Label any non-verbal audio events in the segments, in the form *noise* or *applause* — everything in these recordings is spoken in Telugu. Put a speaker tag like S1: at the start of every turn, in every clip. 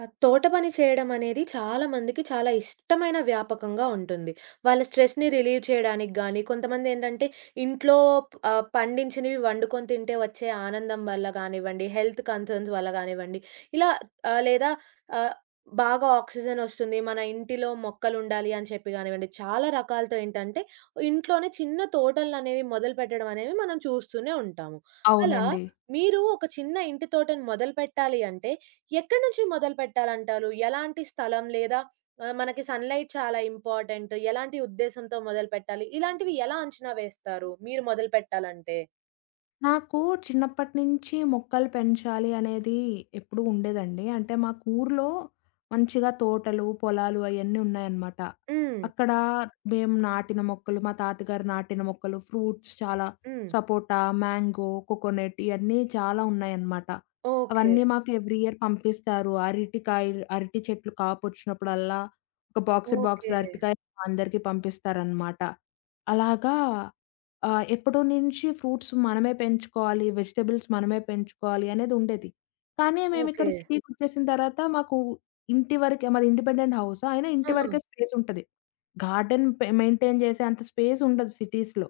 S1: ఆ! తోట పని చేయడం అనేది చాలా మందికి చాలా ఇష్టమైన వ్యాపకంగా ఉంటుంది. వాళ్ళ స్ట్రెస్‌ని రిలీవ్ చేయడానికి గానీ, కొంతమందేంటంటే ఇంట్లో పండించినవి వండుకొని తింటే వచ్చే ఆనందం వల్ల గానివ్వండి, హెల్త్ కన్సర్న్స్ వల్ల గానివ్వండి, ఇలా లేదా ఆహ్, బాగా ఆక్సిజన్ ఒస్తుంది, మన ఇంటిలో మొక్కలుండాలి అని చెప్పి గానివ్వండి, చాలా రకాలతో ఏంటంటే ఇంట్లోనే చిన్న తోటలనేవి మొదలుపెట్టడం అనేవి మనం చూస్తూనే ఉంటాము. అలా
S2: అవునండి.
S1: మీరు ఒక చిన్న ఇంటి తోటను మొదలుపెట్టాలి అంటే, ఎక్కడి నుంచి మొదలుపెట్టాలంటారు? ఎలాంటి స్థలం లేదా మనకి సన్‌లైట్ చాలా ఇంపార్టెంట్. ఎలాంటి ఉద్దేశంతో మొదలుపెట్టాలి? ఇలాంటివి ఎలా అంచనా వేస్తారు మీరు మొదలుపెట్టాలంటే?
S2: నాకు చిన్నప్పటి నుంచి మొక్కలు పెంచాలి అనేది ఎప్పుడూ ఉండేదండి. అంటే మాకు ఊర్లో మంచిగా తోటలు, పొలాలు అయన్నీ ఉన్నాయన్నమాట.
S1: హ్మ్.
S2: అక్కడ మేము నాటిన మొక్కలు, మా తాతగారు నాటిన మొక్కలు, ఫ్రూట్స్ చాలా
S1: హ్మ్.
S2: సపోటా, మ్యాంగో, కోకోనట్ ఇయన్నీ చాలా ఉన్నాయన్నమాట.
S1: ఓకే.
S2: అవన్నీ మాకు ఎవ్రీ ఇయర్ పంపిస్తారు. అరటికాయలు అరటి చెట్లు కాపొచ్చినప్పుడల్లా ఒక బాక్సుడు,
S1: ఓకే.
S2: బాక్సుడు అరటికాయలు అందరికీ పంపిస్తారన్నమాట. అలాగా ఆ! ఎప్పటో నుంచి ఫ్రూట్స్ మనమే పెంచుకోవాలి, వెజిటబుల్స్ మనమే పెంచుకోవాలి అనేది ఉండేది. కానీ మేమిక్కడ
S1: ఓకే.
S2: సిటీకొచ్చేసిన తర్వాత మాకు ఇంటి వరకే మాది ఇండిపెండెంట్ హౌస్. అయినా
S1: ఆ!
S2: ఇంటి వరకే స్పేసుంటది. గార్డెన్ పె మెయింటైన్ చేసే అంత స్పేసుండదు సిటీస్‌లో.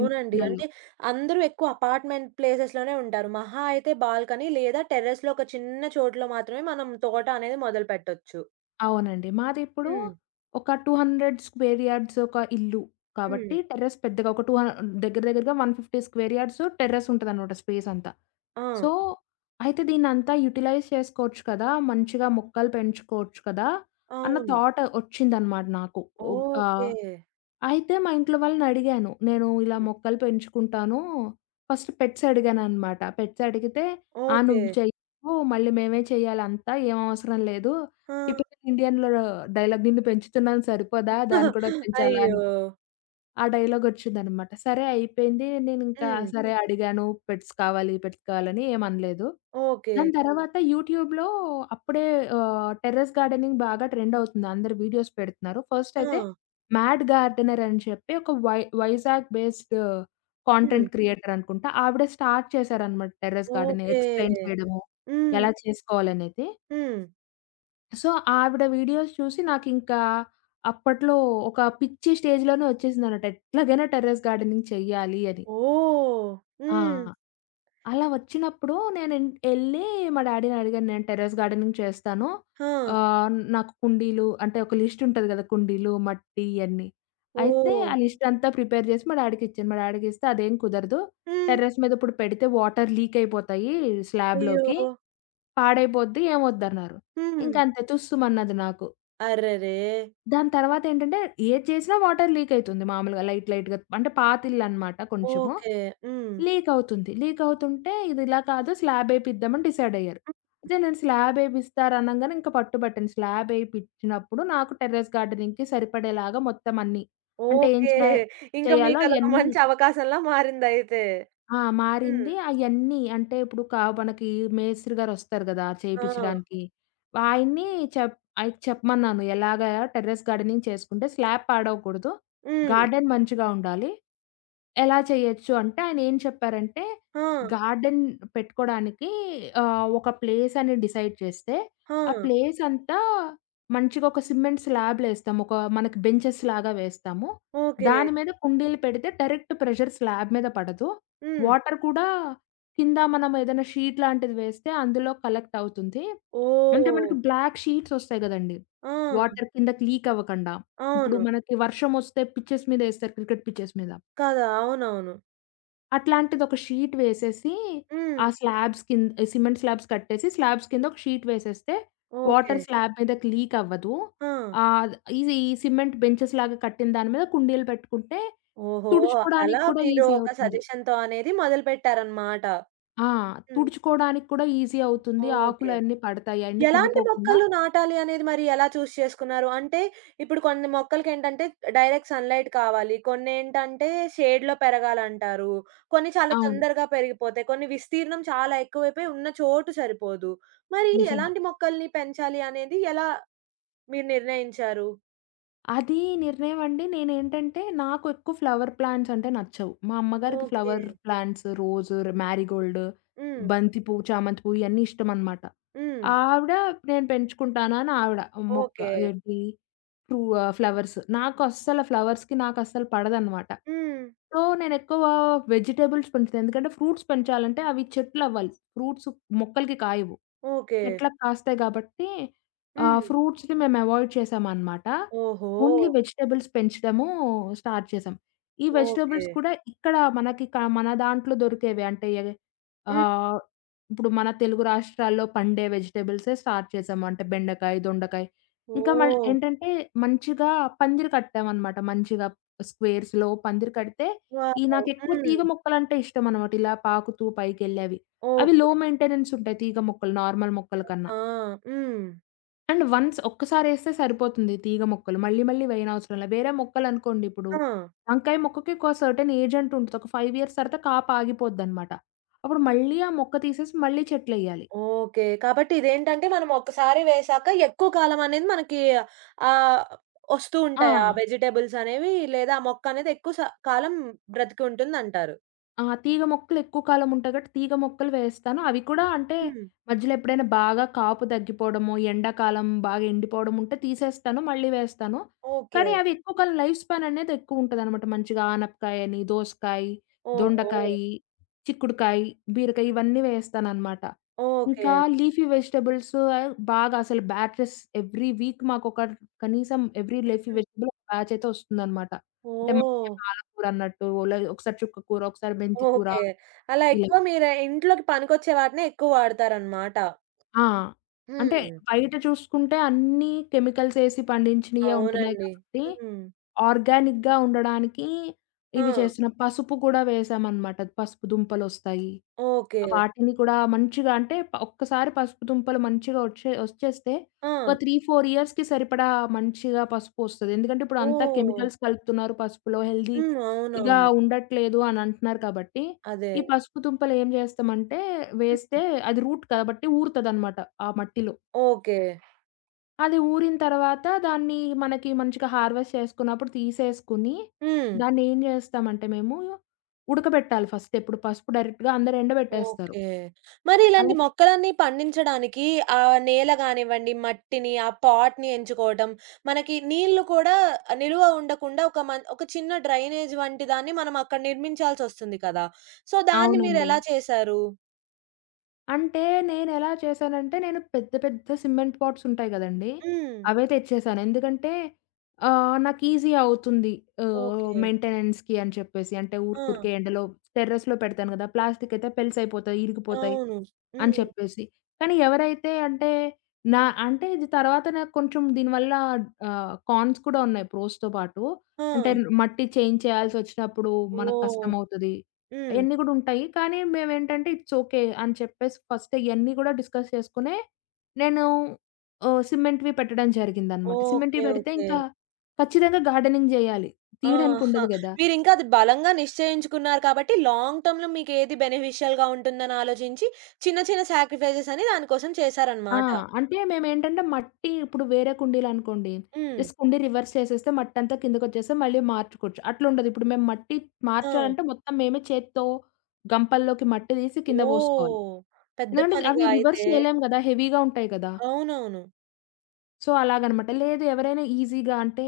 S2: ఇన్ ఇళ్ళల్లో.
S1: అంటే అందరూ ఎక్కువ అపార్ట్‌మెంట్ ప్లేసెస్‌లోనే ఉంటారు. మహా అయితే బాల్కనీ లేదా టెర్రస్‌లో ఒక చిన్న చోటులో మాత్రమే మనం తోట అనేది మొదలుపెట్టొచ్చు.
S2: అవునండి. మాదిప్పుడు
S1: హ్మ్.
S2: ఒక 200 స్క్వేర్ యార్డ్స్ ఒక ఇల్లు.
S1: హ్మ్.
S2: కాబట్టి టెర్రస్ పెద్దగా ఒక టూ హ దగ్గర దగ్గరగా 150 స్క్వేర్ యార్డ్స్ టెర్రస్ ఉంటదనమాట స్పేస్ అంతా.
S1: ఆ!
S2: సో, అయితే దీన్నంతా యుటిలైజ్ చేసుకోవచ్చు కదా! మంచిగా మొక్కలు పెంచుకోవచ్చు కదా! అన్న
S1: అవును.
S2: థాట్ ఒచ్చిందనమాట నాకు. ఓహ్! ఆ!
S1: ఓకే.
S2: అయితే మా ఇంట్లో వాళ్ళనడిగాను. నేను ఇలా మొక్కలు పెంచుకుంటాను. ఫస్ట్ పెట్స్ అడిగాననమాట. పెట్స్ అడిగితే, "ఆ!
S1: ఓకే.
S2: నువ్వు చెయ్యకు, మళ్ళీ మేమే చెయ్యాలంతా. ఏం అవసరం లేదు."
S1: ఆ!
S2: టిపికల్ ఇండియన్‌లో డైలాగ్, "నిన్ను పెంచుతున్నాను సరిపోదా? దాన్ని కూడా
S1: *laughs*
S2: పెంచాలా?" అని.
S1: అయ్యో!
S2: ఆ డైలాగొచ్చిందనమాట. సరే అయిపోయింది. నేనింకా
S1: హ్మ్.
S2: సరే హ్మ్. అడిగాను పెట్స్ కావాలి, పెట్స్ కావాలని ఏమనలేదు.
S1: ఓకే.
S2: దాని తర్వాత యూట్యూబ్‌లో అప్పుడే టెర్రస్ గార్డెనింగ్ బాగా ట్రెండ్ అవుతుంది. అందరు వీడియోస్ పెడుతున్నారు. ఫస్ట్
S1: ఆ!
S2: అయితే 'మ్యాడ్ గార్డెనర్' అని చెప్పి ఒక వైజాగ్ బేస్డ్
S1: హ్మ్.
S2: కాంటెంట్ క్రియేటర్ అనుకుంటా. ఆవిడ స్టార్ట్ చేశారనమాట టెర్రస్ గార్డెనింగ్
S1: ఓకే.
S2: ఎక్స్‌ప్లెయిన్ చేయడము
S1: హ్మ్.
S2: ఎలా చేసుకోవాలనేది.
S1: హ్మ్.
S2: సో, ఆవిడ వీడియోస్ చూసి నాకింకా అప్పట్లో ఒక పిచ్చి స్టేజ్‌లోనే వచ్చేసిందన్నమాట. ఎట్లాగైనా టెర్రస్ గార్డెనింగ్ చెయ్యాలి అని.
S1: ఓహ్!
S2: ఆ!
S1: హ్మ్.
S2: అలా వచ్చినప్పుడు నేను ఎన్ ఎళ్లి మా డ్యాడీని అడిగాను. నేను టెర్రస్ గార్డెనింగ్ చేస్తాను.
S1: ఆ!
S2: ఆహ్, నాకు కుండీలు అంటే ఒక లిస్ట్ ఉంటది కదా! కుండీలు, మట్టి ఇయన్నీ. అయితే
S1: ఓహ్!
S2: ఆ లిస్ట్ అంతా ప్రిపేర్ చేసి మా డ్యాడీకిచ్చాను. మా డ్యాడీకిస్తే అదేం కుదరదు.
S1: హ్మ్.
S2: టెర్రస్ మీద ఇప్పుడు పెడితే వాటర్ లీక్ అయిపోతాయి స్లాబ్‌లోకి.
S1: అయ్యో!
S2: పాడైపోద్ది ఏమొద్దన్నారు.
S1: హ్మ్.
S2: ఇంకంతే తుస్సుమన్నది నాకు.
S1: అరెరే!
S2: దాని తర్వాతేంటంటే, ఏది చేసినా వాటర్ లీకయితుంది మామూలుగా లైట్‌గా. అంటే పాతిళ్ళనమాట కొంచెము.
S1: ఓకే. హ్మ్.
S2: లీకవుతుంది. లీకవుతుంటే ఇదిలా కాదు స్లాబేపిద్దామని డిసైడయ్యారు. అయితే నేను స్లాబేపిస్తారనంగానే ఇంక పట్టుబట్టాను. స్లాబేపిచ్చినప్పుడు నాకు టెర్రస్ గార్డెనింగ్‌కి సరిపడేలాగా మొత్తం అన్నీ. అంటే ఏం
S1: ఓకే.
S2: చేయ
S1: ఇంక
S2: చేయాలో
S1: మీకదొక
S2: అయన్నీ
S1: మంచి అవకాశంలా మారిందయితే.
S2: ఆ!
S1: హ్మ్.
S2: మారింది. అయన్నీ అంటే ఇప్పుడు మనకి మేస్త్రి గారొస్తారు గదా!
S1: ఆ!
S2: చేపిచ్చడానికి. ఆయన్ని ఆయనకి చెప్పమన్నాను. ఎలాగా టెర్రస్ గార్డెనింగ్ చేసుకుంటే స్లాబ్ పాడవకూడదు.
S1: హ్మ్.
S2: గార్డెన్ మంచిగా ఉండాలి. ఎలా చేయొచ్చు అంటే ఆయన ఏం చెప్పారంటే,
S1: ఆ!
S2: గార్డెన్ పెట్టుకోడానికి ఒక ప్లేస్ అని డిసైడ్ చేస్తే,
S1: ఆ!
S2: ఆ ప్లేస్ అంతా మంచిగా ఒక సిమెంట్ స్లాబ్‌లేస్తాము. ఒక మనకి బెంచెస్ లాగా వేస్తాము.
S1: ఓకే.
S2: దాని మీద కుండీలు పెడితే డైరెక్ట్ ప్రెషర్ స్లాబ్ మీద పడదు.
S1: హ్మ్.
S2: వాటర్ కూడా కింద మనం ఏదైనా షీట్ లాంటిది వేస్తే అందులో కలెక్ట్ అవుతుంది. అంటే
S1: ఓహ్!
S2: మనకి బ్లాక్ షీట్స్ ఒస్తాయి గదండీ!
S1: ఆ!
S2: వాటర్ కిందకి లీక్ అవ్వకండా. ఇప్పుడు
S1: అవును.
S2: మనకి వర్షమొస్తే పిచెస్ మీద ఏస్తారు క్రికెట్ పిచెస్ మీద.
S1: కదా! అవునవును.
S2: అట్లాంటిది ఒక షీట్ వేసేసి
S1: హ్మ్.
S2: ఆ స్లాబ్స్ కింద సిమెంట్ స్లాబ్స్ కట్టేసి స్లాబ్స్ కింద ఒక షీట్ వేసేస్తే
S1: ఓకే.
S2: వాటర్ స్లాబ్ మీదకి లీక్ అవ్వదు.
S1: ఆ!
S2: ఆహ్, ఇది ఈ సిమెంట్ బెంచెస్ లాగా కట్టిన దాని మీద కుండీలు పెట్టుకుంటే
S1: ఓహో! అలా
S2: తుడుచుకోడానికి కూడా
S1: మీరు
S2: ఈజీ
S1: ఒక
S2: అవుతుంది.
S1: సజెషన్‌తో అనేది మొదలుపెట్టారన్నమాట.
S2: ఆ!
S1: హ్మ్.
S2: తుడుచుకోవడానికి కూడా ఈజీ అవుతుంది.
S1: ఓకే.
S2: ఆకులన్నీ పడతాయి. అయన్నీ
S1: ఎలాంటి
S2: కుళ్ళిపోకుండా
S1: మొక్కలు నాటాలి అనేది మరి ఎలా చేసుకున్నారు? అంటే ఇప్పుడు కొన్ని మొక్కలకేంటంటే డైరెక్ట్ సన్‌లైట్ కావాలి. కొన్నేంటంటే షేడ్‌లో పెరగాలంటారు. కొన్ని చాలా
S2: అవును.
S1: తొందరగా పెరిగిపోతాయి. కొన్ని విస్తీర్ణం చాలా ఎక్కువైపోయి ఉన్న చోటు సరిపోదు. మరి
S2: నిజమే.
S1: ఎలాంటి మొక్కల్ని పెంచాలి అనేది ఎలా మీరు నిర్ణయించారు?
S2: అది నిర్ణయం అండి. నేనేంటంటే నాకు ఎక్కువ ఫ్లవర్ ప్లాంట్స్ అంటే నచ్చవు. మా అమ్మగారికి
S1: okay.
S2: Flower plants rose, marigold,
S1: హ్మ్.
S2: బంతి పువ్వు, చామంతి పువ్వు ఇయన్నీ ఇష్టమనమాట.
S1: హ్మ్.
S2: ఆవిడ నేను పెంచుకుంటాను అని ఆవిడ మొక్క
S1: ఓకే.
S2: ఏంటి ట్రూ ఫ్లవర్స్. నాకస్సలు ఫ్లవర్స్‌కి నాకస్సలు పడదనమాట.
S1: హ్మ్.
S2: సో, నేనెక్కువ వెజిటబుల్స్ పెంచుతా. ఎందుకంటే ఫ్రూట్స్ పెంచాలంటే అవి చెట్లవ్వాలి. ఫ్రూట్స్ మొక్కలకి కాయవు.
S1: ఓకే.
S2: చెట్లకు కాస్తాయి గాబట్టి
S1: హ్మ్.
S2: ఫ్రూట్స్‌ని మేము అవాయిడ్ చేశామనమాట.
S1: ఓహో!
S2: ఓన్లీ వెజిటబుల్స్ పెంచడము స్టార్ట్ చేశాం. ఈ
S1: ఓకే.
S2: వెజిటబుల్స్ కూడా ఇక్కడ మనకి మన దాంట్లో దొరికేవి. అంటే
S1: హ్మ్.
S2: ఆహ్, ఇప్పుడు మన తెలుగు రాష్ట్రాల్లో పండే వెజిటబుల్సే స్టార్ట్ చేశాము. అంటే బెండకాయ, దొండకాయ ఇంకా మళ్ళీ
S1: ఓహ్!
S2: ఏంటంటే, మంచిగా పందిరి కట్టామనమాట. మంచిగా స్క్వేర్స్‌లో పందిరి కడితే, ఈ
S1: వావ్!
S2: నాకెక్కువ
S1: హ్మ్.
S2: తీగ మొక్కలంటే ఇష్టమనమాట. ఇలా పాకుతూ పైకెళ్ళేవి. అవి
S1: ఓకే.
S2: లో మెయింటెనెన్స్ ఉంటాయి తీగ మొక్కలు, నార్మల్ మొక్కల కన్నా.
S1: ఆ! హ్మ్.
S2: అండ్ వన్స్ ఒక్కసారేస్తే సరిపోతుంది తీగ మొక్కలు. మళ్ళీ మళ్ళీ వేయనవసరం లే. వేరే మొక్కలనుకోండి ఇప్పుడు,
S1: ఆ!
S2: వంకాయ మొక్కకి ఒక సర్టెన్ ఏజ్ అంటూ ఉంటది. ఒక 5 ఇయర్స్ తర్వాత కాపాగిపోద్దనమాట. అప్పుడు మళ్ళీ ఆ మొక్క తీసేసి మళ్ళీ చెట్లెయ్యాలి.
S1: ఓకే. కాబట్టి ఇదేంటంటే మనం ఒక్కసారి వేశాక ఎక్కువ కాలం అనేది మనకి ఆహ్, ఒస్తూ
S2: ఆ!
S1: ఉంటాయి. ఆ వెజిటబుల్స్ అనేవి లేదా ఆ మొక్క అనేది ఎక్కువ కాలం బ్రతికి ఉంటుందంటారు.
S2: ఆ! తీగ మొక్కలు ఎక్కువ కాలం ఉంటాయి కాబట్టి తీగ మొక్కలు వేస్తాను. అవి కూడా అంటే
S1: హ్మ్.
S2: మధ్యలో ఎప్పుడైనా బాగా కాపు తగ్గిపోవడమో, ఎండాకాలం బాగా ఎండిపోవడం ఉంటే తీసేస్తాను. మళ్ళీ వేస్తాను.
S1: ఓకే.
S2: కానీ అవి ఎక్కువ కాలం లైఫ్ స్పాన్ అనేది ఎక్కువ ఉంటదనమాట. మంచిగా ఆనపకాయని, దోసకాయ,
S1: ఓహో!
S2: దొండకాయి, చిక్కుడుకాయి, బీరకాయ ఇవన్నీ వేస్తాననమాట.
S1: ఓకే.
S2: ఇంకా లీఫీ వెజిటబుల్స్ బాగా అసలు బ్యాచెస్ ఎవ్రీ వీక్ మాకొక కనీసం ఎవ్రీ లీఫీ
S1: హ్మ్.
S2: వెజిటబుల్ ఒక బ్యాచ్ అయితే వస్తుందనమాట. అంటే
S1: ఓహ్!
S2: మనకి పాలకూర అన్నట్టు, ఒకసారి చుక్కకూర, ఒకసారి మెంతి కూర
S1: ఓకే. అలా
S2: ఇలా.
S1: ఎక్కువ మీరు ఇంట్లోకి పనికొచ్చే వాటినే ఎక్కువ వాడతారనమాట.
S2: ఆ! అంటే
S1: హ్మ్.
S2: బయట చూసుకుంటే అన్నీ కెమికల్స్ ఏసి పండించినయే ఉంటున్నాయి
S1: అవునండి.
S2: కాబట్టి,
S1: హ్మ్.
S2: ఆర్గానిక్‌గా ఉండడానికి
S1: ఆ!
S2: ఇవి చేస్తున్నాం. పసుపు కూడా వేసామనమాట. పసుపు దుంపలొస్తాయి.
S1: ఓకే.
S2: వాటిని కూడా మంచిగా అంటే ఒక్కసారి పసుపు దుంపలు మంచిగా వచ్చేస్తే
S1: ఆ!
S2: ఒక 3, 4 ఇయర్స్‌కి సరిపడా మంచిగా పసుపు వస్తది. ఎందుకంటే ఇప్పుడు అంతా
S1: ఓహ్!
S2: కెమికల్స్ కలుపుతున్నారు పసుపులో.
S1: హ్మ్.
S2: హెల్తీగా
S1: అవునవును.
S2: ఉండట్లేదు అని అంటున్నారు కాబట్టి,
S1: అదే.
S2: ఈ పసుపు దుంపలు ఏం చేస్తామంటే వేస్తే అది రూట్ కాబట్టి ఊరుతదనమాట ఆ మట్టిలో.
S1: ఓకే.
S2: అది ఊరిన తర్వాత దాన్ని మనకి మంచిగా హార్వెస్ట్ చేసుకున్నప్పుడు తీసేసుకుని,
S1: హ్మ్.
S2: దాన్ని ఏం చేస్తామంటే మేము ఉడకబెట్టాలి ఫస్ట్ ఎప్పుడు పసుపు డైరెక్ట్‌గా అందరూ ఎండబెట్టేస్తారు.
S1: ఓకే. మరి ఇలాంటి
S2: అలా
S1: మొక్కలన్నీ పండించడానికి ఆ నేల గానివ్వండి, మట్టిని, ఆ పాట్‌ని ఎంచుకోవటం, మనకి నీళ్లు కూడా నిలువ ఉండకుండా ఒక చిన్న డ్రైనేజ్ వంటి దాన్ని మనం అక్కడ నిర్మించాల్సొస్తుంది కదా! సో, దాన్ని
S2: అవునండి.
S1: మీరెలా చేశారు?
S2: అంటే నేనెలా చేశానంటే, నేను పెద్ద పెద్ద సిమెంట్ పాట్స్ ఉంటాయి గదండీ!
S1: హ్మ్.
S2: అవే తెచ్చేసాను. ఎందుకంటే నాకు ఈజీ అవుతుంది.
S1: ఓకే.
S2: మెయింటెనెన్స్‌కి అని చెప్పేసి. అంటే
S1: ఆ!
S2: ఊరుకూరికే ఎండలో టెర్రస్‌లో పెడతాను గదా! ప్లాస్టిక్ అయితే పెలుసైపోతాయి, ఇరిగిపోతాయి.
S1: అవును.
S2: అని
S1: హ్మ్.
S2: చెప్పేసి. కానీ ఎవరైతే అంటే నా అంటే ఇది తర్వాత నాకు కొంచెం దీనివల్ల కాన్స్ కూడా ఉన్నాయి ప్రోస్‌తో పాటు.
S1: ఆ!
S2: అంటే మట్టి చేంజ్ చేయాల్సొచ్చినప్పుడు మనకు
S1: ఓహ్!
S2: కష్టమవుతది.
S1: హ్మ్.
S2: అయన్నీ కూడా ఉంటాయి. కానీ మేమేంటంటే ఇట్స్ ఓకే అని చెప్పేసి ఫస్ట్ ఇయన్నీ కూడా డిస్కస్ చేసుకునే నేను సిమెంట్‌వి పెట్టడం జరిగిందనమాట. సిమెంట్‌వి
S1: ఓకే.
S2: పెడితే
S1: ఓకే.
S2: ఇంకా ఖచ్చితంగా గార్డెనింగ్ జేయాలి. తీయడానికి
S1: ఆహా!
S2: ఉండదు గదా!
S1: మీరింకా అది బలంగా నిశ్చయించుకున్నారు కాబట్టి లాంగ్ టర్మ్‌లో మీకేది బెనిఫిషియల్‌గా ఉంటుందని ఆలోచించి చిన్న చిన్న సాక్రిఫైజెస్ అని దాని కోసం
S2: ఆ!
S1: చేశారనమాట.
S2: అంటే మేమేంటంటే మట్టి ఇప్పుడు వేరే కుండీలనుకోండి.
S1: హ్మ్.
S2: జస్ట్ కుండీ రివర్స్ చేసేస్తే మట్టంతా కిందకొచ్చేస్తే మళ్ళీ మార్చుకోవచ్చు. అట్లుండదు. ఇప్పుడు మేము మట్టి
S1: ఆ!
S2: మార్చాలంటే మొత్తం మేమే చేత్తో గంపల్లోకి మట్టి తీసి కింద పోసుకోవాలి.
S1: ఓహ్! పెద్ద
S2: ఎందుకంటే అవి
S1: పనిగా
S2: రివర్స్
S1: అయితే.
S2: చేయలేం గదా! హెవీగా ఉంటాయి గదా!
S1: అవునవును.
S2: సో, అలాగనమాట. లేదు ఎవరైనా ఈజీగా అంటే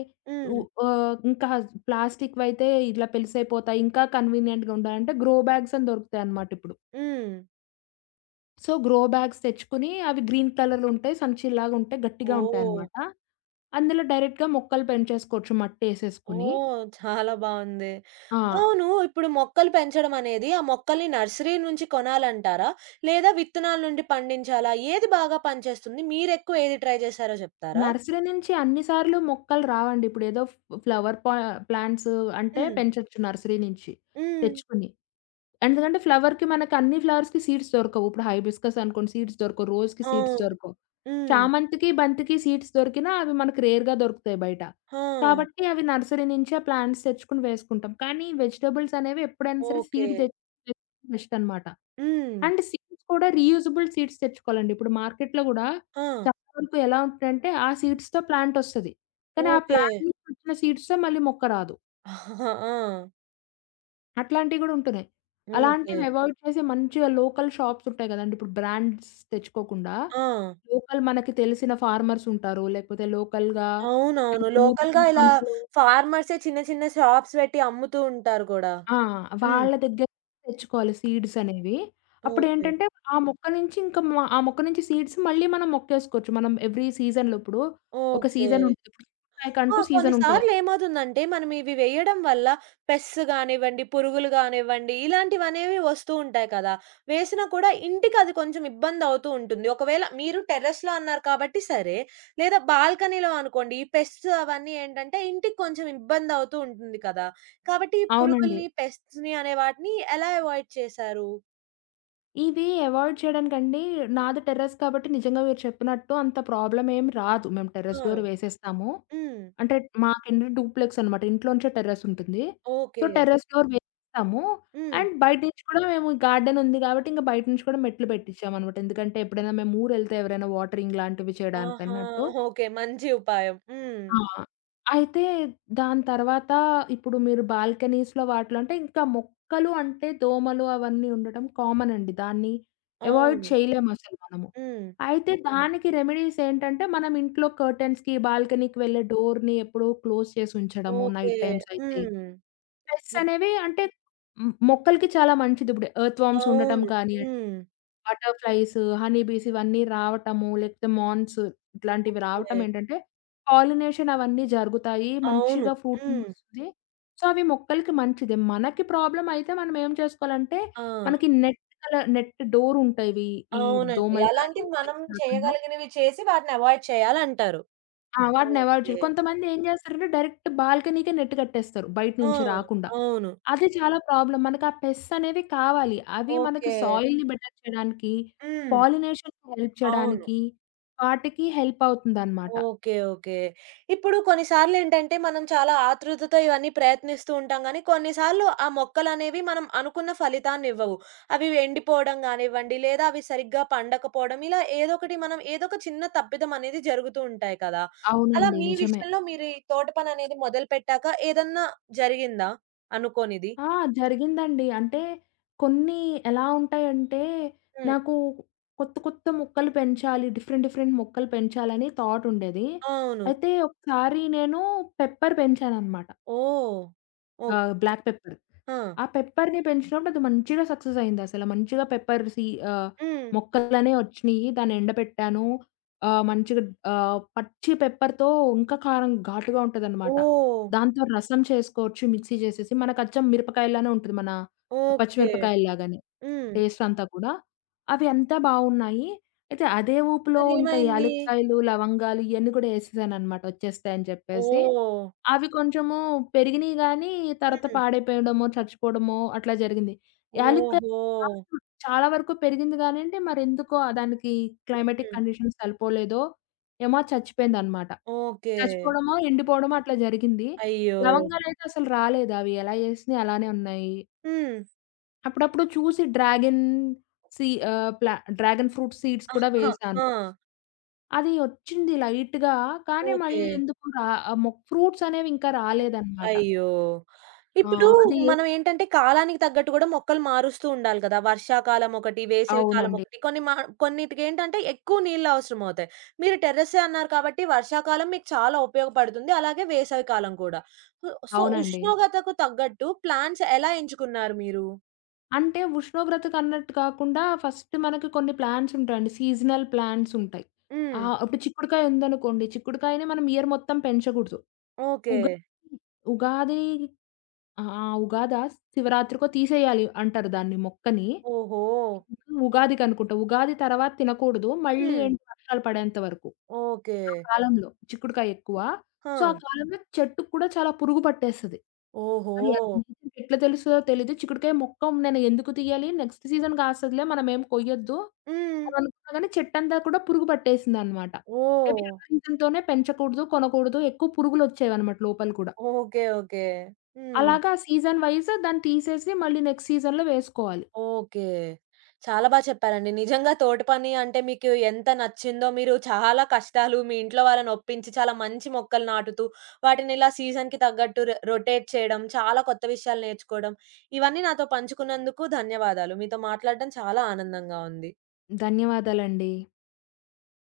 S2: ఉ
S1: హ్మ్.
S2: ఇంకా ప్లాస్టిక్‌వయితే ఇట్లా పెలుసైపోతాయి. ఇంకా కన్వీనియంట్‌గా ఉండాలంటే గ్రో బ్యాగ్స్ అని దొరుకుతాయన్నమాట ఇప్పుడు.
S1: హ్మ్.
S2: సో, గ్రో బ్యాగ్స్ తెచ్చుకొని అవి గ్రీన్ కలర్‌లో ఉంటాయి. సంచిల్లాగా ఉంటాయి. గట్టిగా
S1: ఓహ్!
S2: ఉంటాయన్నమాట. అందులో డైరెక్ట్‌గా మొక్కలు పెంచేసుకోవచ్చు మట్టేసేసుకుని.
S1: ఓహ్! చాలా బావుంది.
S2: ఆ!
S1: అవును. ఇప్పుడు మొక్కలు పెంచడం అనేది ఆ మొక్కల్ని నర్సరీ నుంచి కొనాలంటారా? లేదా విత్తనాల నుండి పండించాలా? ఏది బాగా పనిచేస్తుంది? మీరెక్కువ ఏది ట్రై చేశారో చెప్తారా?
S2: నర్సరీ నుంచి అన్ని సార్లు మొక్కలు రావండి. ఇప్పుడేదో ఫ్ ఫ్లవర్ పా ప్లాంట్స్ అంటే
S1: హ్మ్.
S2: పెంచొచ్చు నర్సరీ నుంచి
S1: హ్మ్.
S2: తెచ్చుకొని. ఎందుకంటే ఫ్లవర్‌కి మనకు అన్ని ఫ్లవర్స్‌కి సీడ్స్ దొరకవు. ఇప్పుడు హైబిస్కస్ అనుకోండి సీడ్స్ దొరకవు. రోజ్‌కి సీడ్స్
S1: అవును.
S2: దొరకవు.
S1: హ్మ్.
S2: చామంతికి, బంతికి సీడ్స్ దొరికినా అవి మనకు రేర్‌గా దొరుకుతాయి బయట.
S1: ఆ!
S2: కాబట్టి అవి నర్సరీ నుంచే ప్లాంట్స్ తెచ్చుకొని వేసుకుంటాం. కానీ వెజిటబుల్స్ అనేవి ఎప్పుడైనా సరే
S1: ఓకే.
S2: సీడ్ తెచ్ తెచ్చుకోవడం బెస్ట్ అనమాట.
S1: హ్మ్.
S2: అండ్ సీడ్స్ కూడా రీయూజబుల్ సీడ్స్ తెచ్చుకోవాలండి. ఇప్పుడు మార్కెట్‌లో గూడా
S1: ఆ!
S2: చాలా వరకు ఎలా ఉంటదంటే ఆ సీడ్స్‌తో ప్లాంట్ ఒస్తది. కానీ ఆ
S1: ఓకే.
S2: ప్లాంట్ నుంచి వచ్చిన సీడ్స్‌తో మళ్ళీ మొక్క రాదు.
S1: ఆ!
S2: అట్లాంటివి గూడా ఉంటున్నాయి.
S1: ఓకే.
S2: అలాంటివి హ్మ్. అవాయిడ్ చేసి మంచిగా లోకల్ షాప్స్ ఉంటాయి గదండీ! ఇప్పుడు బ్రాండ్స్ తెచ్చుకోకుండా,
S1: ఆ!
S2: లోకల్ మనకి తెలిసిన ఫార్మర్స్ ఉంటారు. లేకపోతే లోకల్‌గా
S1: అవునవును.
S2: మనకి ఊర్లో
S1: లోకల్‌గా ఇలా
S2: సంతలో
S1: ఫార్మర్సే చిన్న చిన్న షాప్స్ పెట్టి అమ్ముతూ ఉంటారు గూడా.
S2: ఆ!
S1: హ్మ్.
S2: వాళ్ళ దగ్గర తెచ్చుకోవాలి సీడ్స్ అనేవి.
S1: ఓకే.
S2: అప్పుడేంటంటే ఆ మొక్క నుంచి ఇంకా మ ఆ మొక్క నుంచి సీడ్స్ మళ్ళీ మనం మొక్కేసుకోవచ్చు. మనం ఎవ్రీ సీజన్‌లో ఇప్పుడు ఒక
S1: ఓకే.
S2: సీజన్ ఉంటది. ఇప్పుడు
S1: ఆ!
S2: చిక్కుడుకాయకంటూ సీజన్ ఉంటది.
S1: కొన్నిసార్లు ఏమవుతుందంటే, మనం ఇవి వేయడం వల్ల పెస్ట్స్ గానివ్వండి, పురుగులు గానివ్వండి, ఇలాంటివనేవి వస్తూ ఉంటాయి కదా! వేసినా కూడా ఇంటికది కొంచెం ఇబ్బందవుతూ ఉంటుంది. ఒకవేళ మీరు టెర్రస్‌లో అన్నారు కాబట్టి సరే, లేదా బాల్కనీలో అనుకోండి, ఈ పెస్ట్స్ అవన్నీ ఏంటంటే, ఇంటికి కొంచెం ఇబ్బందవుతూ ఉంటుంది కదా! కాబట్టి ఈ
S2: అవునండి.
S1: పురుగుల్ని, పెస్ట్స్‌ని అనే వాటిని ఎలా అవాయిడ్ చేశారు?
S2: ఇవి అవాయిడ్ చేయడానికండి నాది టెర్రస్ కాబట్టి నిజంగా మీరు చెప్పినట్టు అంత ప్రాబ్లమ్ ఏం రాదు. మేము
S1: ఆ!
S2: టెర్రస్ డోర్ వేసేస్తాము.
S1: హ్మ్.
S2: అంటే మాకేంటి డూప్లెక్స్ అనమాట. ఇంట్లోంచే టెర్రస్ ఉంటుంది. So,
S1: okay.
S2: టెర్రస్ డోర్ వేసేస్తాము.
S1: హ్మ్.
S2: అండ్ బయట నుంచి కూడా మేము గార్డెన్ ఉంది కాబట్టి ఇంక బయట నుంచి కూడా మెట్లు పెట్టించామనమాట. ఎందుకంటే ఎప్పుడైనా మేము ఊరెళ్తే ఎవరైనా వాటరింగ్ లాంటివి
S1: ఆహా!
S2: చేయడానికన్నట్టు.
S1: ఓకే. మంచి ఉపాయం. హ్మ్.
S2: ఆ! అయితే దాని తర్వాత ఇప్పుడు మీరు బాల్కనీస్‌లో వాటిలో అంటే ఇంకా మొక్కలు అంటే దోమలు అవన్నీ ఉండటం కామన్ అండి. దాన్ని అవాయిడ్
S1: అవును.
S2: చేయలేమసలు మనము.
S1: హ్మ్.
S2: అయితే అవును. దానికి రెమెడీస్ ఏంటంటే మనం ఇంట్లో కర్టెన్స్‌కి, బాల్కనీకి వెళ్ళే డోర్‌ని ఎప్పుడూ క్లోజ్ చేసి ఉంచడము
S1: ఓకే.
S2: నైట్ టైమ్స్ అయితే.
S1: హ్మ్.
S2: పెస్ట్స్
S1: హ్మ్.
S2: అనేవి అంటే హ్మ్, మొక్కలకి చాలా మంచిదిప్పుడు. ఎర్త్ వార్మ్స్ ఉండటం
S1: అవును.
S2: కానియండి,
S1: హ్మ్.
S2: బటర్‌ఫ్లైస్, హనీ బీస్ ఇవన్నీ రావటము, లేకపోతే మాన్స్ ఇట్లాంటివి రావటం
S1: ఓకే.
S2: ఏంటంటే, పాలినేషన్ అవన్నీ జరుగుతాయి.
S1: అవును.
S2: మంచిగా ఫ్రూటింగ్
S1: హ్మ్.
S2: వస్తుంది. సో, అవి మొక్కలకి మంచిదే. మనకి ప్రాబ్లమ్ అయితే మనం ఏం చేసుకోవాలంటే,
S1: ఆ!
S2: మనకి నెట్ కలర్ నెట్ డోర్ ఉంటాయివి. ఈ
S1: అవునండి.
S2: దోమలు గాని,
S1: అలాంటివి మనం
S2: ఇన్సెక్ట్స్ రాకుండా
S1: చేయగలిగినవి చేసి వాటిని అవాయిడ్ చేయాలంటారు.
S2: ఆ! వాటిని అవాయిడ్
S1: ఓకే.
S2: చేయాలి. కొంతమంది ఏం చేస్తారంటే, డైరెక్ట్ బాల్కనీకే నెట్ కట్టేస్తారు. బయట
S1: ఆ!
S2: నుంచి
S1: హ్మ్.
S2: రాకుండా.
S1: అవును.
S2: అది చాలా ప్రాబ్లమ్. మనకా పెస్ట్స్ అనేవి కావాలి. అవి మనకి
S1: ఓకే.
S2: సాయిల్‌ని బెటర్ చేయడానికి,
S1: హ్మ్.
S2: పాలినేషన్‌కి హెల్ప్
S1: అవును.
S2: చేయడానికి, వాటికి హెల్ప్ అవుతుందనమాట.
S1: ఓకే. ఓకే. ఇప్పుడు కొన్నిసార్లేంటంటే, మనం చాలా ఆతృతతో ఇవన్నీ ప్రయత్నిస్తూ ఉంటాం గానీ, కొన్నిసార్లు ఆ మొక్కలనేవి మనం అనుకున్న ఫలితాన్నివ్వవు. అవి ఎండిపోవడం గానివ్వండి, లేదా అవి సరిగ్గా పండకపోవడం, ఇలా ఏదో ఒకటి మనం ఏదో ఒక చిన్న తప్పిదం అనేది జరుగుతూ ఉంటాయి కదా! అలా
S2: అవునండి.
S1: మీ
S2: నిజమే.
S1: విషయంలో మీరు ఈ తోట పననేది మొదలుపెట్టాక ఏదన్నా జరిగిందా అనుకోనిది?
S2: ఆ! జరిగిందండి. అంటే కొన్ని ఎలా ఉంటాయంటే,
S1: హ్మ్.
S2: నాకు కొత్త కొత్త మొక్కలు పెంచాలి. డిఫరెంట్ డిఫరెంట్ మొక్కలు పెంచాలని థాట్ ఉండేది.
S1: అవును.
S2: అయితే ఒకసారి నేను పెప్పర్ పెంచాననమాట.
S1: ఓహ్! ఓకే.
S2: Black pepper.
S1: ఆ!
S2: ఆ పెప్పర్‌ని పెంచినప్పుడు అది మంచిగా సక్సెస్ అయిందసల. మంచిగా పెప్పర్ సీ ఆహ్,
S1: హ్మ్.
S2: మొక్కలనేవి వచ్చినియి. దాన్ని ఎండబెట్టాను. మంచిగా పచ్చి పెప్పర్‌తో ఇంకా కారం ఘాటుగా ఉంటదనమాట.
S1: ఓహ్!
S2: దాంతో రసం చేసుకోవచ్చు మిక్సీ చేసేసి. మనకచ్చం మిరపకాయలానే ఉంటది. మన
S1: ఓకే.
S2: పచ్చిమిరపకాయల్లాగానే
S1: హ్మ్.
S2: టేస్ట్ అంతా కూడా. అవి అంతా బావున్నాయి. అయితే అదే ఊపులో ఇంకా
S1: మరేమైంది?
S2: యాలుక్కాయలు, లవంగాలు ఇయన్నీ కూడా ఏసేసాననమాట. వచ్చేస్తాయని చెప్పేసి.
S1: ఓహ్!
S2: అవి కొంచెము పెరిగినియి గానీ, తర్వాత
S1: హ్మ్.
S2: పాడైపోయడమో, చచ్చిపోవడమో అట్లా జరిగింది. యాలుక్కాయ
S1: ఓహో!
S2: కాస్ట్ చాలా వరకు పెరిగింది గానండి, మరెందుకో దానికి క్లైమాటిక్
S1: హ్మ్.
S2: కండిషన్స్ సరిపోలేదో ఏమో అది చచ్చిపోయిందనమాట.
S1: ఓకే.
S2: చచ్చిపోవడమో, ఎండిపోవడమో అట్లా జరిగింది.
S1: అయ్యో!
S2: లవంగాలయితే అసలు రాలేదు. అవి ఎలా ఏసినయి అలానే ఉన్నాయి.
S1: హ్మ్.
S2: అప్పుడప్పుడు చూసి డ్రాగన్ సీ డ్రాగన్ ఫ్రూట్ సీడ్స్ కూడా
S1: ఆహా!
S2: వేశాను.
S1: ఆ!
S2: అది ఒచ్చింది లైట్‌గా, కానీ
S1: ఓకే.
S2: మళ్ళీ ఎందుకో ఫ్రూట్స్ అనేవి ఇంకా రాలేదనమాట.
S1: అయ్యో!
S2: ఆ!
S1: ఇప్పుడు
S2: అది
S1: మనం
S2: ఏస్
S1: ఏంటంటే, కాలానికి తగ్గట్టు కూడా మొక్కలు మారుస్తూ ఉండాలి కదా! వర్షాకాలం ఒకటి, వేసవి కాలం
S2: అవునండి.
S1: ఒకటి కొన్ని మా కొన్నిటికేంటంటే ఎక్కువ నీళ్ళు అవసరమవుతాయి. మీరు టెర్రస్సే అన్నారు కాబట్టి వర్షాకాలం మీకు చాలా ఉపయోగపడుతుంది. అలాగే వేసవి కాలం కూడా. సో, సో
S2: అవునండి.
S1: ఉష్ణోగ్రతకు తగ్గట్టు ప్లాంట్స్ ఎలా ఎంచుకున్నారు మీరు?
S2: అంటే ఉష్ణోగ్రతకన్నట్టు కాకుండా ఫస్ట్ మనకు కొన్ని ప్లాంట్స్ ఉంటాయండి. సీజనల్ ప్లాంట్స్ ఉంటాయి.
S1: హ్మ్.
S2: ఇప్పుడు చిక్కుడుకాయ ఉందనుకోండి. చిక్కుడుకాయని మనం ఇయర్ మొత్తం పెంచకూడదు.
S1: ఓకే.
S2: ఉగా ఉగాది ఆ! ఆ! ఉగాదా? శివరాత్రికో తీసేయాలి అంటారు దాన్ని మొక్కని.
S1: ఓహో!
S2: ఉగాదికనుకుంటా. ఉగాది తర్వాత తినకూడదు. మళ్ళీ
S1: హ్మ్.
S2: ఏంటి వర్షాలు పడేంత వరకు.
S1: ఓకే.
S2: ఆ కాలంలో చిక్కుడుకాయ ఎక్కువ.
S1: ఆ!
S2: సో, ఆ కాలంలో చెట్టుకి కూడా చాలా పురుగు పట్టేస్తది.
S1: ఓహో!
S2: మరి అది nature కి ఎట్లా తెలుస్తదో తెలీదు. చిక్కుడుకాయ మొక్క నేను ఎందుకు తీయాలి? నెక్స్ట్ సీజన్ కాస్తదిలే మనమేం కొయ్యొద్దు.
S1: హ్మ్.
S2: అని అనుకున్నా గాని చెట్టంతా కూడా పురుగు పట్టేసిందనమాట. మేబీ
S1: ఓహ్!
S2: ఆ రీజన్‌తోనే పెంచకూడదు, కొనకూడదు ఎక్కువ పురుగులొచ్చేవనమాట లోపల కూడా.
S1: ఓకే. ఓకే. హ్మ్. హ్మ్.
S2: అలాగా సీజన్ వైస్ దాన్ని తీసేసి మళ్ళీ నెక్స్ట్ సీజన్‌లో వేసుకోవాలి.
S1: ఓకే. చాలా చెప్పారండి. నిజంగా తోట పని అంటే మీకు ఎంత నచ్చిందో, మీరు చాలా కష్టాలు మీ ఇంట్లో వాళ్ళని ఒప్పించి, చాలా మంచి మొక్కలు నాటుతూ, వాటిని ఇలా సీజన్‌కి తగ్గట్టు రొటేట్ చేయడం, చాలా కొత్త విషయాలు నేర్చుకోవడం, ఇవన్నీ నాతో పంచుకున్నందుకు ధన్యవాదాలు. మీతో మాట్లాడడం చాలా ఆనందంగా ఉంది.
S2: ధన్యవాదాలండి.